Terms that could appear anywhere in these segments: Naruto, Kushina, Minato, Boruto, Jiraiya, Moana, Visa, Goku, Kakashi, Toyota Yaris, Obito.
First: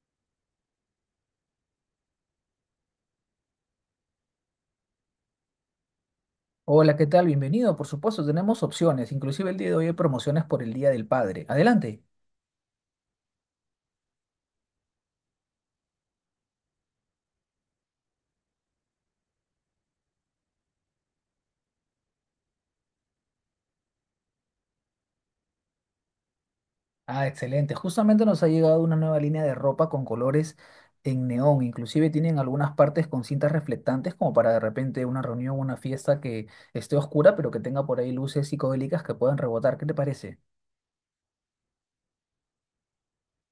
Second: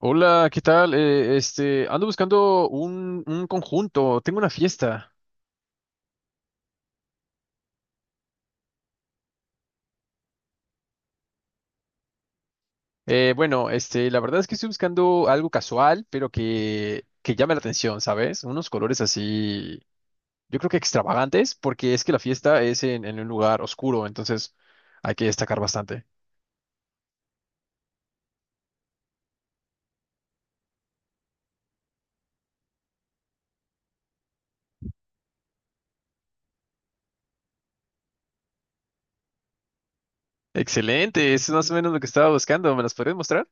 Hola, ¿qué tal? Ando buscando un conjunto, tengo una fiesta. Hola, ¿qué tal? Bienvenido. Por supuesto, tenemos opciones. Inclusive el día de hoy hay promociones por el Día del Padre. Adelante. Bueno, la verdad es que estoy buscando algo casual, pero que llame la atención, ¿sabes? Unos colores así, yo creo que extravagantes, porque es que la fiesta es en un lugar oscuro, entonces hay que destacar bastante. Ah, excelente. Justamente nos ha llegado una nueva línea de ropa con colores en neón. Inclusive tienen algunas partes con cintas reflectantes como para de repente una reunión o una fiesta que esté oscura, pero que tenga por ahí luces psicodélicas que puedan rebotar. ¿Qué te parece? Excelente, eso es más o menos lo que estaba buscando, ¿Me las podrías mostrar?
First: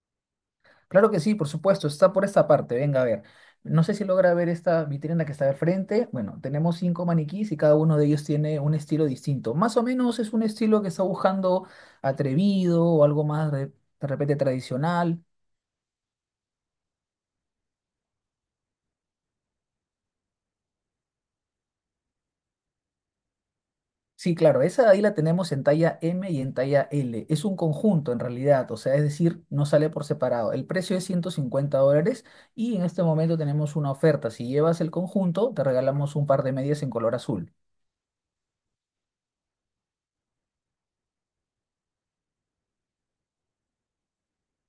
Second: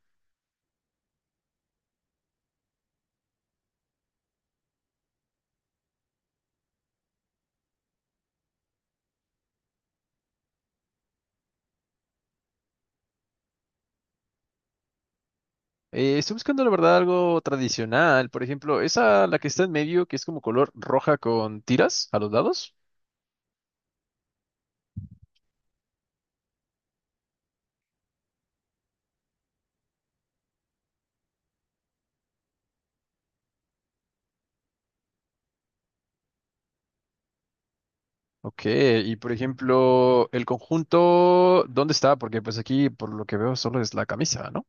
Claro que sí, por supuesto, está por esta parte. Venga a ver. No sé si logra ver esta vitrina que está al frente. Bueno, tenemos cinco maniquís y cada uno de ellos tiene un estilo distinto. Más o menos es un estilo que está buscando atrevido o algo más de repente tradicional. Estoy buscando, la verdad, algo tradicional, por ejemplo, esa, la que está en medio, que es como color roja con tiras a los lados. Sí, claro, esa de ahí la tenemos en talla M y en talla L. Es un conjunto en realidad, o sea, es decir, no sale por separado. El precio es $150 y en este momento tenemos una oferta. Si llevas el conjunto, te regalamos un par de medias en color azul. Ok, y por ejemplo, el conjunto, ¿dónde está? Porque pues aquí, por lo que veo, solo es la camisa, ¿no?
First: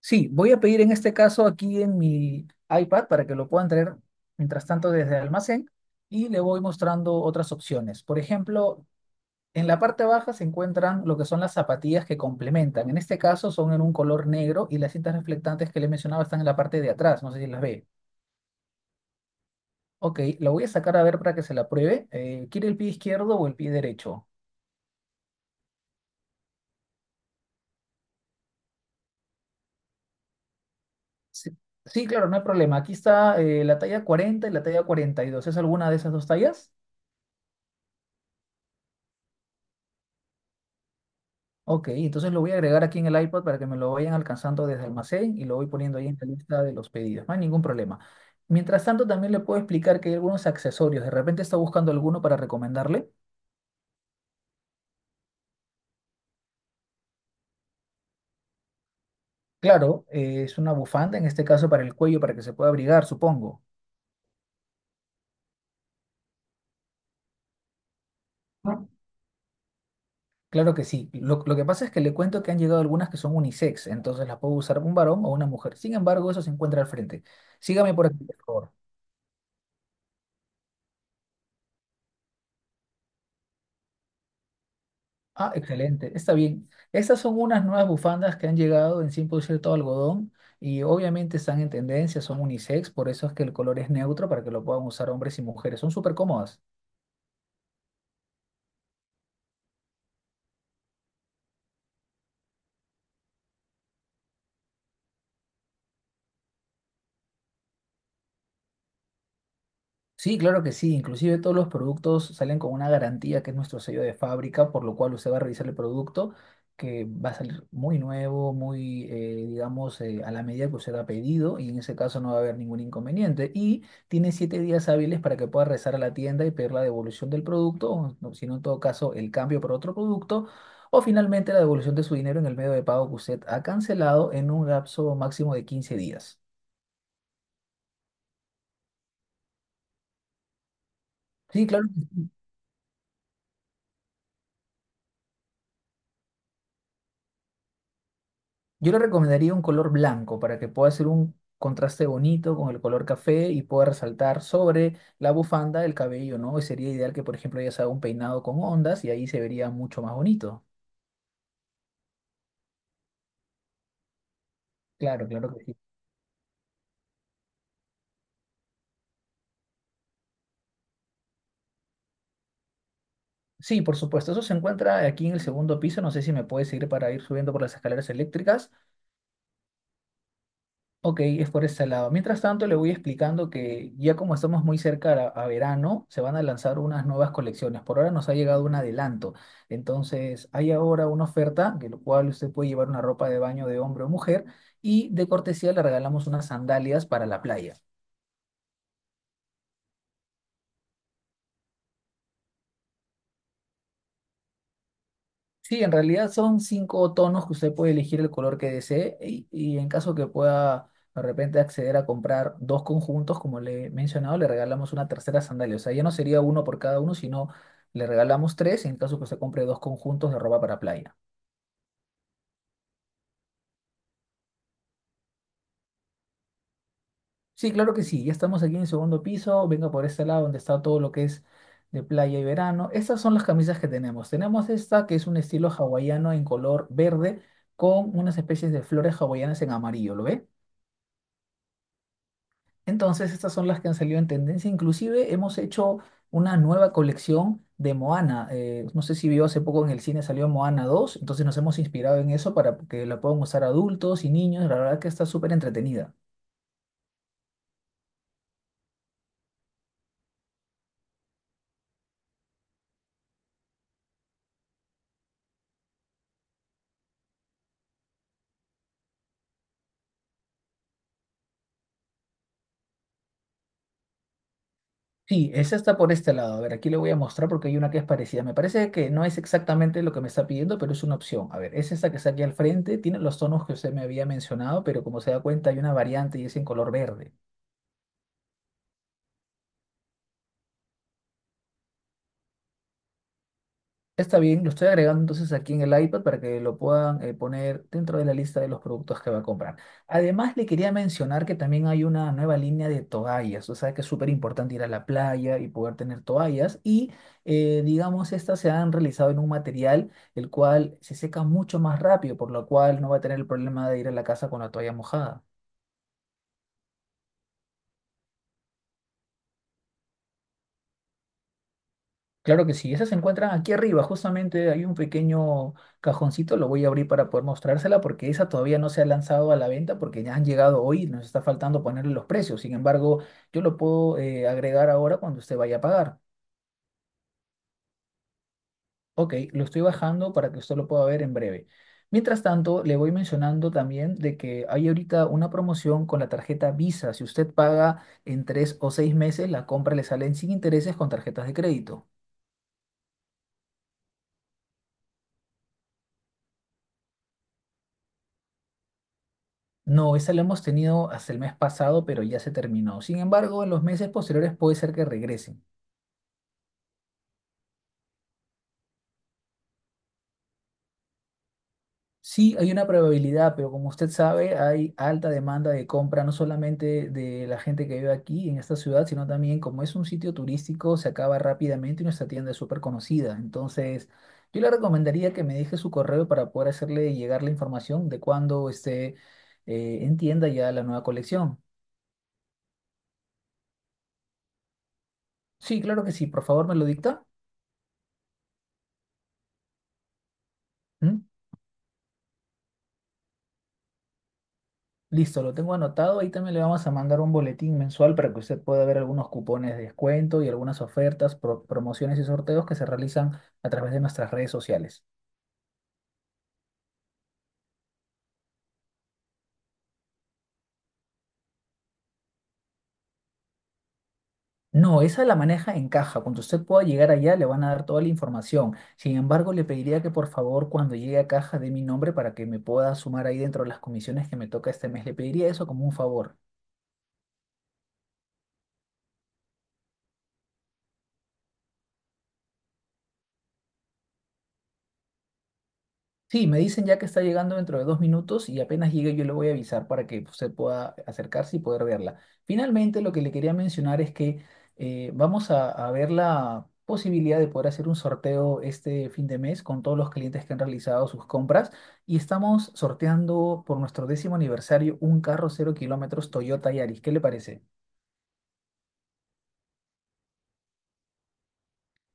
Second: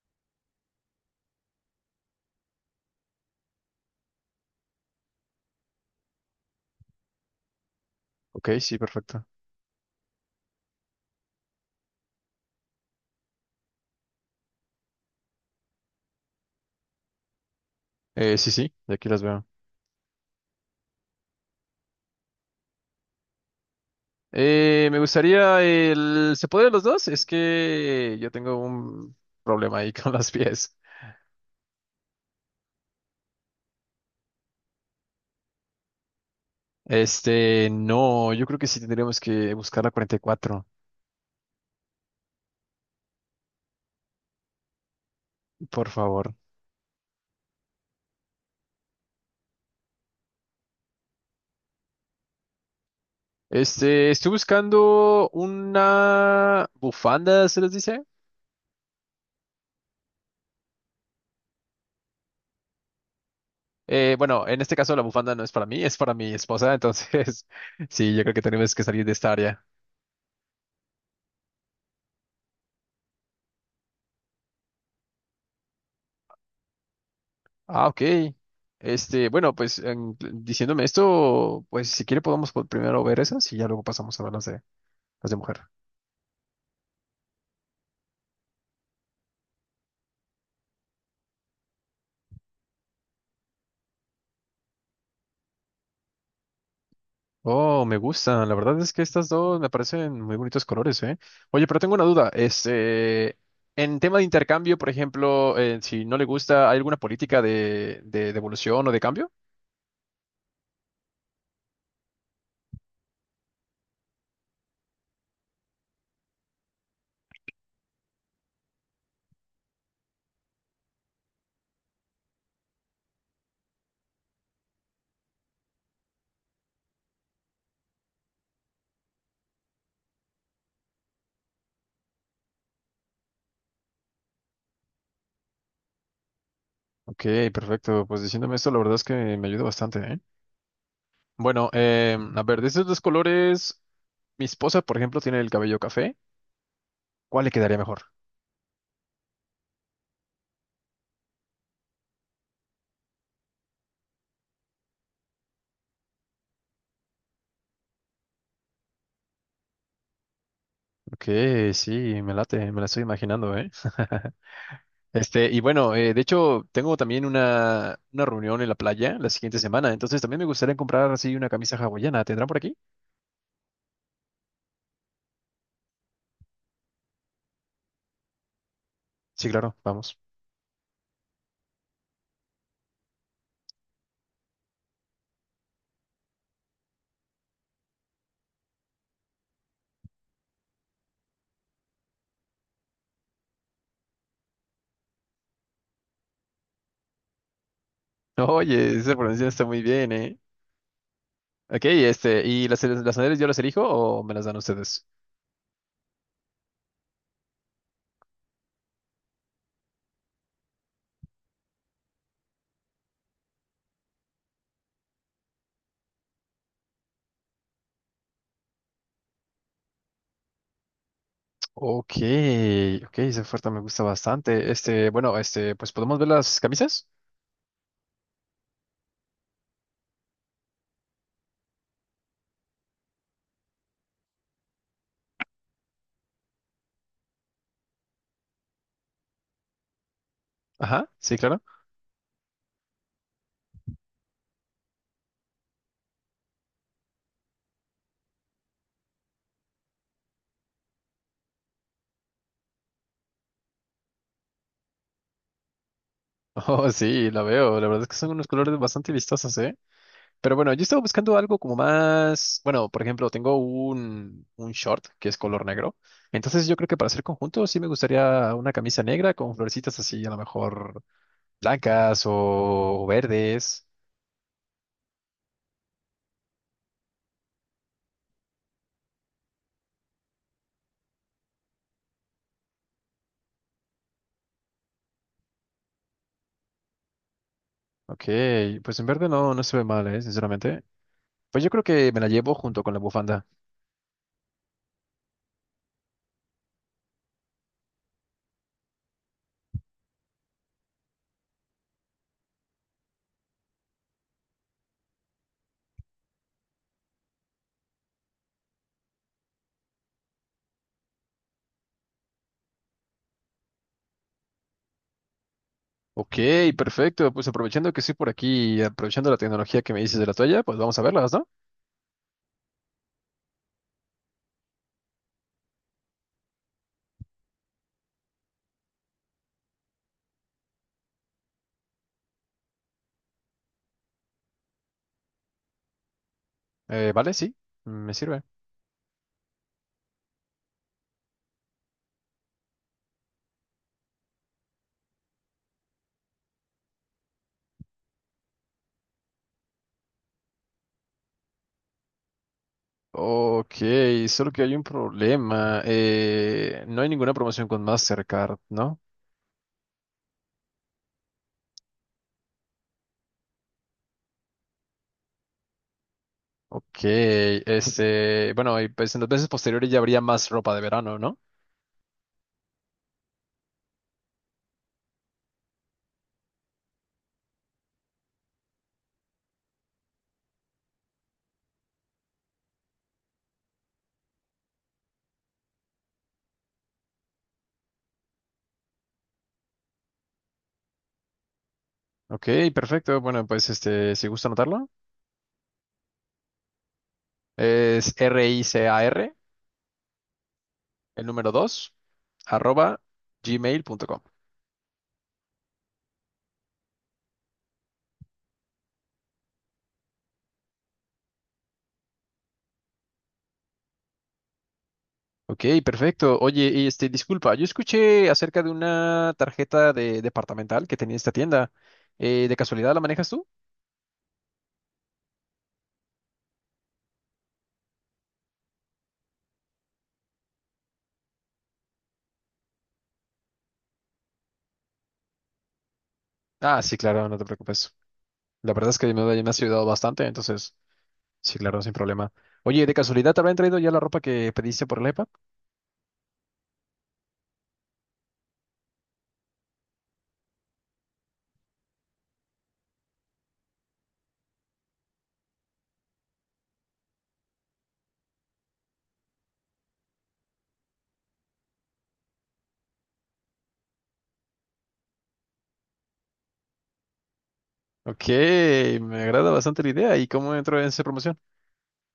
Sí, voy a pedir en este caso aquí en mi iPad para que lo puedan traer mientras tanto desde el almacén y le voy mostrando otras opciones. Por Ok, sí, ejemplo, perfecto. en la parte baja se encuentran lo que son las zapatillas que complementan. En este caso son en un color negro y las cintas reflectantes que le mencionaba están en la parte de atrás. No sé si las ve. Sí, sí, de aquí las veo. Ok, la voy a sacar a ver para que se la pruebe. ¿Quiere el pie izquierdo o el pie derecho? Me gustaría el. ¿Se puede los dos? Es que yo tengo un problema ahí con los pies. Sí, sí, claro, no hay problema. Aquí está la talla 40 y la talla 42. ¿Es alguna de esas dos tallas? No, yo creo que sí tendríamos que buscar la 44, Ok, entonces lo voy a agregar aquí en el iPad para que me lo vayan alcanzando desde almacén y lo voy por poniendo ahí en la favor. lista de los pedidos. No hay ningún problema. Mientras tanto, también le puedo explicar que hay algunos accesorios. De repente está buscando alguno para recomendarle. Estoy buscando una bufanda, ¿se les dice? Claro, es una bufanda, en este caso para el cuello, para que se pueda abrigar, supongo. Bueno, en este caso la bufanda no es para mí, es para mi esposa, entonces sí, yo creo que tenemos que ¿No? salir de esta área. Claro que sí. Lo que pasa es que le cuento que han llegado algunas que son unisex, entonces las puedo usar un varón o una mujer. Sin embargo, eso se encuentra al frente. Ah, Sígame ok. por aquí, por favor. Bueno, pues diciéndome esto, pues si quiere podemos primero ver esas y ya luego pasamos a ver las de Ah, mujer. excelente, está bien. Estas son unas nuevas bufandas que han llegado en 100% algodón y obviamente están en tendencia, son unisex, por eso es que el color es neutro para que lo puedan usar hombres y mujeres. Son súper cómodas. Oh, me gustan. La verdad es que estas dos me parecen muy bonitos colores, ¿eh? Oye, pero tengo una duda. En tema de intercambio, por ejemplo, si no le gusta, ¿hay alguna política de devolución o de cambio? Sí, claro que sí. Inclusive todos los productos salen con una garantía que es nuestro sello de fábrica, por lo cual usted va a revisar el producto que va a salir muy nuevo, muy, digamos, a la medida que usted ha pedido y en ese caso no va a haber ningún inconveniente. Y tiene 7 días hábiles para que pueda regresar a la tienda y pedir la devolución del producto, o no, si no, en todo caso, el cambio por otro producto. O finalmente la devolución de su dinero en el medio de pago que usted ha cancelado en un lapso máximo de 15 días. Ok, perfecto. Pues diciéndome esto, la verdad es que me ayuda bastante, ¿eh? Sí, Bueno, claro. A ver, de esos dos colores, mi esposa, por ejemplo, tiene el cabello café. ¿Cuál le quedaría mejor? Yo le recomendaría un color blanco para que pueda hacer un contraste bonito con el color café y pueda resaltar sobre la bufanda el cabello, ¿no? Y sería ideal que, por ejemplo, ella se haga un peinado con ondas y ahí se vería mucho más bonito. Ok, sí, me late, me la estoy imaginando, ¿eh? Claro, claro y que sí. bueno, de hecho, tengo también una reunión en la playa la siguiente semana, entonces también me gustaría comprar así una camisa hawaiana. ¿Tendrán por aquí? Sí, por supuesto. Eso se encuentra aquí en el segundo piso. No sé si me puedes seguir para ir subiendo por las escaleras eléctricas. Sí, claro, vamos. Ok, es por ese lado. Mientras tanto, le voy explicando que ya como estamos muy cerca a verano, se van a lanzar unas nuevas colecciones. Por ahora nos ha llegado un adelanto. Entonces, hay ahora una oferta, que lo cual usted puede llevar una ropa de baño de hombre o mujer, y de cortesía le regalamos unas sandalias para la playa. Oye, esa pronunciación está muy bien, ¿eh? Ok, ¿y las sandalias yo las elijo o me las dan ustedes? Sí, en realidad son cinco tonos que usted puede elegir el color que desee y en caso que pueda de repente acceder a comprar dos conjuntos, como le he mencionado, le regalamos una tercera sandalia. O sea, ya no sería uno por cada uno, sino le regalamos tres en caso que usted compre dos conjuntos de ropa para playa. Ok, ok, esa oferta me gusta bastante. Bueno, pues podemos ver las camisas. Sí, claro que sí, ya estamos aquí en el segundo piso, venga por este lado donde está todo lo que es de playa y verano. Estas son las camisas que tenemos. Tenemos esta que es un estilo hawaiano en color verde con unas especies de flores hawaianas en amarillo, ¿lo ve? Ajá, sí, claro. Entonces, estas son las que han salido en tendencia. Inclusive hemos hecho una nueva colección de Moana. No sé si vio hace poco en el cine salió Moana 2. Entonces nos hemos inspirado en eso para que la puedan usar adultos y niños. La verdad que está súper entretenida. Oh, sí, la veo. La verdad es que son unos colores bastante vistosos, ¿eh? Pero bueno, yo estaba buscando algo como más. Bueno, por ejemplo, tengo un short que es color negro. Entonces, yo creo que para hacer conjunto sí me gustaría una camisa negra con florecitas así, a lo mejor blancas o verdes. Sí, esa está por este lado. A ver, aquí le voy a mostrar porque hay una que es parecida. Me parece que no es exactamente lo que me está pidiendo, pero es una opción. A ver, es esta que está aquí al frente. Tiene los tonos que usted me había mencionado, pero como se da cuenta hay una variante y es en color verde. Ok, pues en verde no, no se ve mal, ¿eh? Sinceramente. Pues yo creo que me la llevo junto con la bufanda. Está bien, lo estoy agregando entonces aquí en el iPad para que lo puedan poner dentro de la lista de los productos que va a comprar. Además, le quería mencionar que también hay una nueva línea de toallas, o sea que es súper importante ir a la playa y poder tener toallas y digamos, estas se han realizado en un material el cual se seca mucho más rápido, por lo cual no va a tener el problema de ir a la casa con la toalla mojada. Ok, perfecto. Pues aprovechando que estoy por aquí, aprovechando la tecnología que me dices de la toalla, pues vamos a verlas, ¿no? Claro que sí, esa se encuentra aquí arriba, justamente hay un pequeño cajoncito, lo voy a abrir para poder mostrársela porque esa todavía no se ha lanzado a la venta porque ya han llegado hoy, nos está faltando ponerle los precios, sin embargo, yo lo puedo agregar ahora cuando usted vaya a pagar. Vale, sí, me sirve. Ok, lo estoy bajando para que usted lo pueda ver en breve. Mientras tanto, le voy mencionando también de que hay ahorita una promoción con la tarjeta Visa, si usted paga en 3 o 6 meses, la compra le sale en sin intereses con tarjetas de crédito. Ok, solo que hay un problema. No hay ninguna promoción con Mastercard, ¿no? No, esa la hemos tenido hasta el mes pasado, pero ya se terminó. Sin embargo, en los meses posteriores puede ser que regresen. Ok, bueno, y pues en las veces posteriores ya habría más ropa de verano, ¿no? Sí, hay una probabilidad, pero como usted sabe, hay alta demanda de compra, no solamente de la gente que vive aquí en esta ciudad, sino también como es un sitio turístico, se acaba rápidamente y nuestra tienda es súper conocida. Entonces, yo le recomendaría que me deje su correo para poder hacerle llegar la información de cuándo esté en tienda ya la nueva colección. Ok, perfecto. Bueno, pues si gusta anotarlo, Sí, claro que sí, por favor me lo dicta. es r i c a r, ¿Mm? el número dos, arroba gmail.com. Listo, lo tengo anotado. Ahí también le vamos a mandar un boletín mensual para que usted pueda ver algunos cupones de descuento y algunas ofertas, promociones y sorteos que se realizan a través de nuestras redes sociales. Ok, perfecto. Oye, y disculpa, yo escuché acerca de una tarjeta de departamental que tenía esta tienda. ¿De casualidad la manejas tú? No, esa la maneja en caja. Cuando usted pueda llegar allá, le van a dar toda la información. Sin embargo, le pediría que por favor, cuando llegue a caja, dé mi nombre para que me pueda sumar ahí dentro de las comisiones que me toca este mes. Le pediría eso como un favor. Ah, sí, claro, no te preocupes. La verdad es que me has ayudado bastante, entonces, sí, claro, sin problema. Oye, ¿de casualidad te habrán traído ya la ropa que pediste por el iPad? Sí, me dicen ya que está llegando dentro de 2 minutos y apenas llegue yo le voy a avisar para que usted pueda acercarse y poder verla. Finalmente, lo que le quería mencionar es que vamos a ver la posibilidad de poder hacer un sorteo este fin de mes con todos los clientes que han realizado sus compras y estamos sorteando por nuestro décimo aniversario un carro 0 kilómetros Toyota Yaris. ¿Qué le parece? Ok, me agrada bastante la idea. ¿Y cómo entró en esa promoción?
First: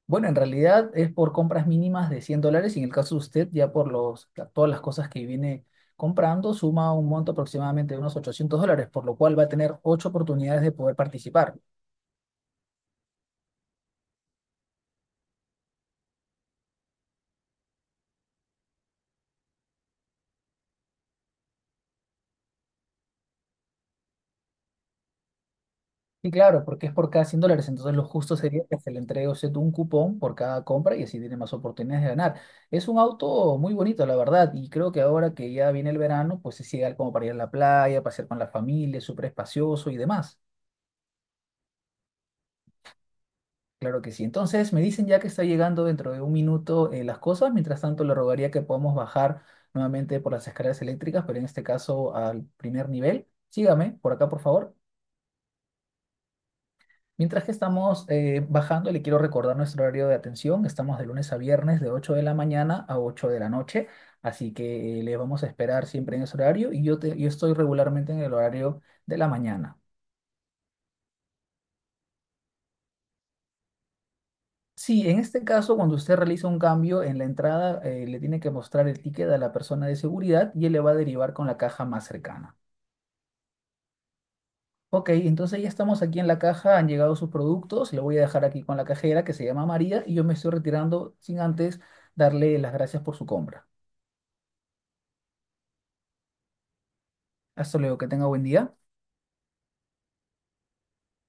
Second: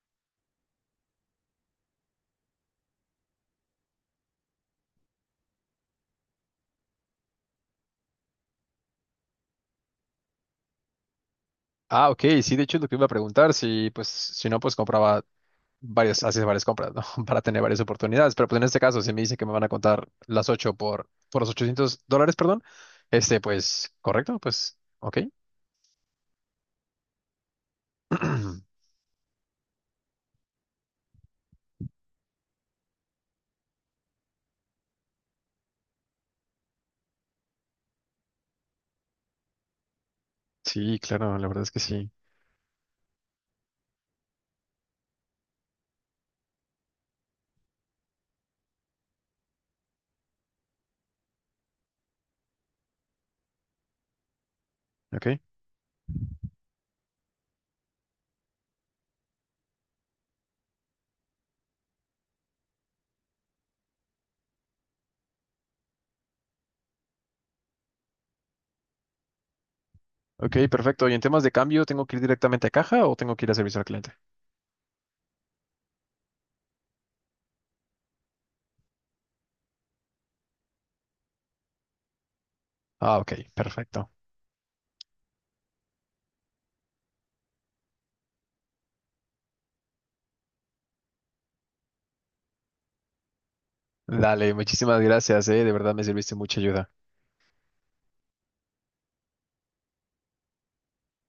Bueno, en realidad es por compras mínimas de $100 y en el caso de usted ya por todas las cosas que viene comprando suma un monto aproximadamente de unos $800, por lo cual va a tener ocho oportunidades de poder participar. Ah, ok, sí, de hecho es lo que iba a preguntar, si pues, si no, pues compraba varios, haces varias compras, ¿no? Para tener varias oportunidades. Pero pues en este caso, si me dicen que me van a contar las 8 por los 800 dólares, perdón, pues, correcto, pues, ok. Y claro, porque es por cada $100, entonces lo justo sería que se le entregue a usted un cupón por cada compra y así tiene más oportunidades de ganar. Es un auto muy bonito, la verdad, y creo que ahora que ya viene el verano, pues es ideal como para ir a la playa, pasear con la familia, es súper espacioso y demás. Sí, claro, la verdad es que sí. Claro que sí. Entonces me dicen ya que está llegando dentro de 1 minuto las cosas. Mientras tanto, le rogaría que podamos bajar nuevamente por las escaleras eléctricas, pero en este caso al primer nivel. Sígame por acá, por favor. Ok, Mientras que estamos bajando, le quiero recordar nuestro horario de atención. Estamos de lunes a viernes de 8 de la mañana a 8 de la noche. Así que le vamos a esperar siempre en ese horario y yo estoy regularmente en el horario de la mañana. ok, perfecto. ¿Y en temas de cambio, tengo que ir directamente a caja o tengo que ir a servicio al cliente? Sí, en este caso, cuando usted realiza un cambio en la entrada, le tiene que mostrar el ticket a la persona de seguridad y él le va a derivar con la caja más cercana. Ah, ok, perfecto. Ok, entonces ya estamos aquí en la caja, han llegado sus productos, le voy a dejar aquí con la cajera que se llama María y yo me estoy retirando sin antes darle las gracias por su compra. Dale, muchísimas gracias, eh. De verdad me serviste mucha ayuda. Hasta luego, que tenga buen día.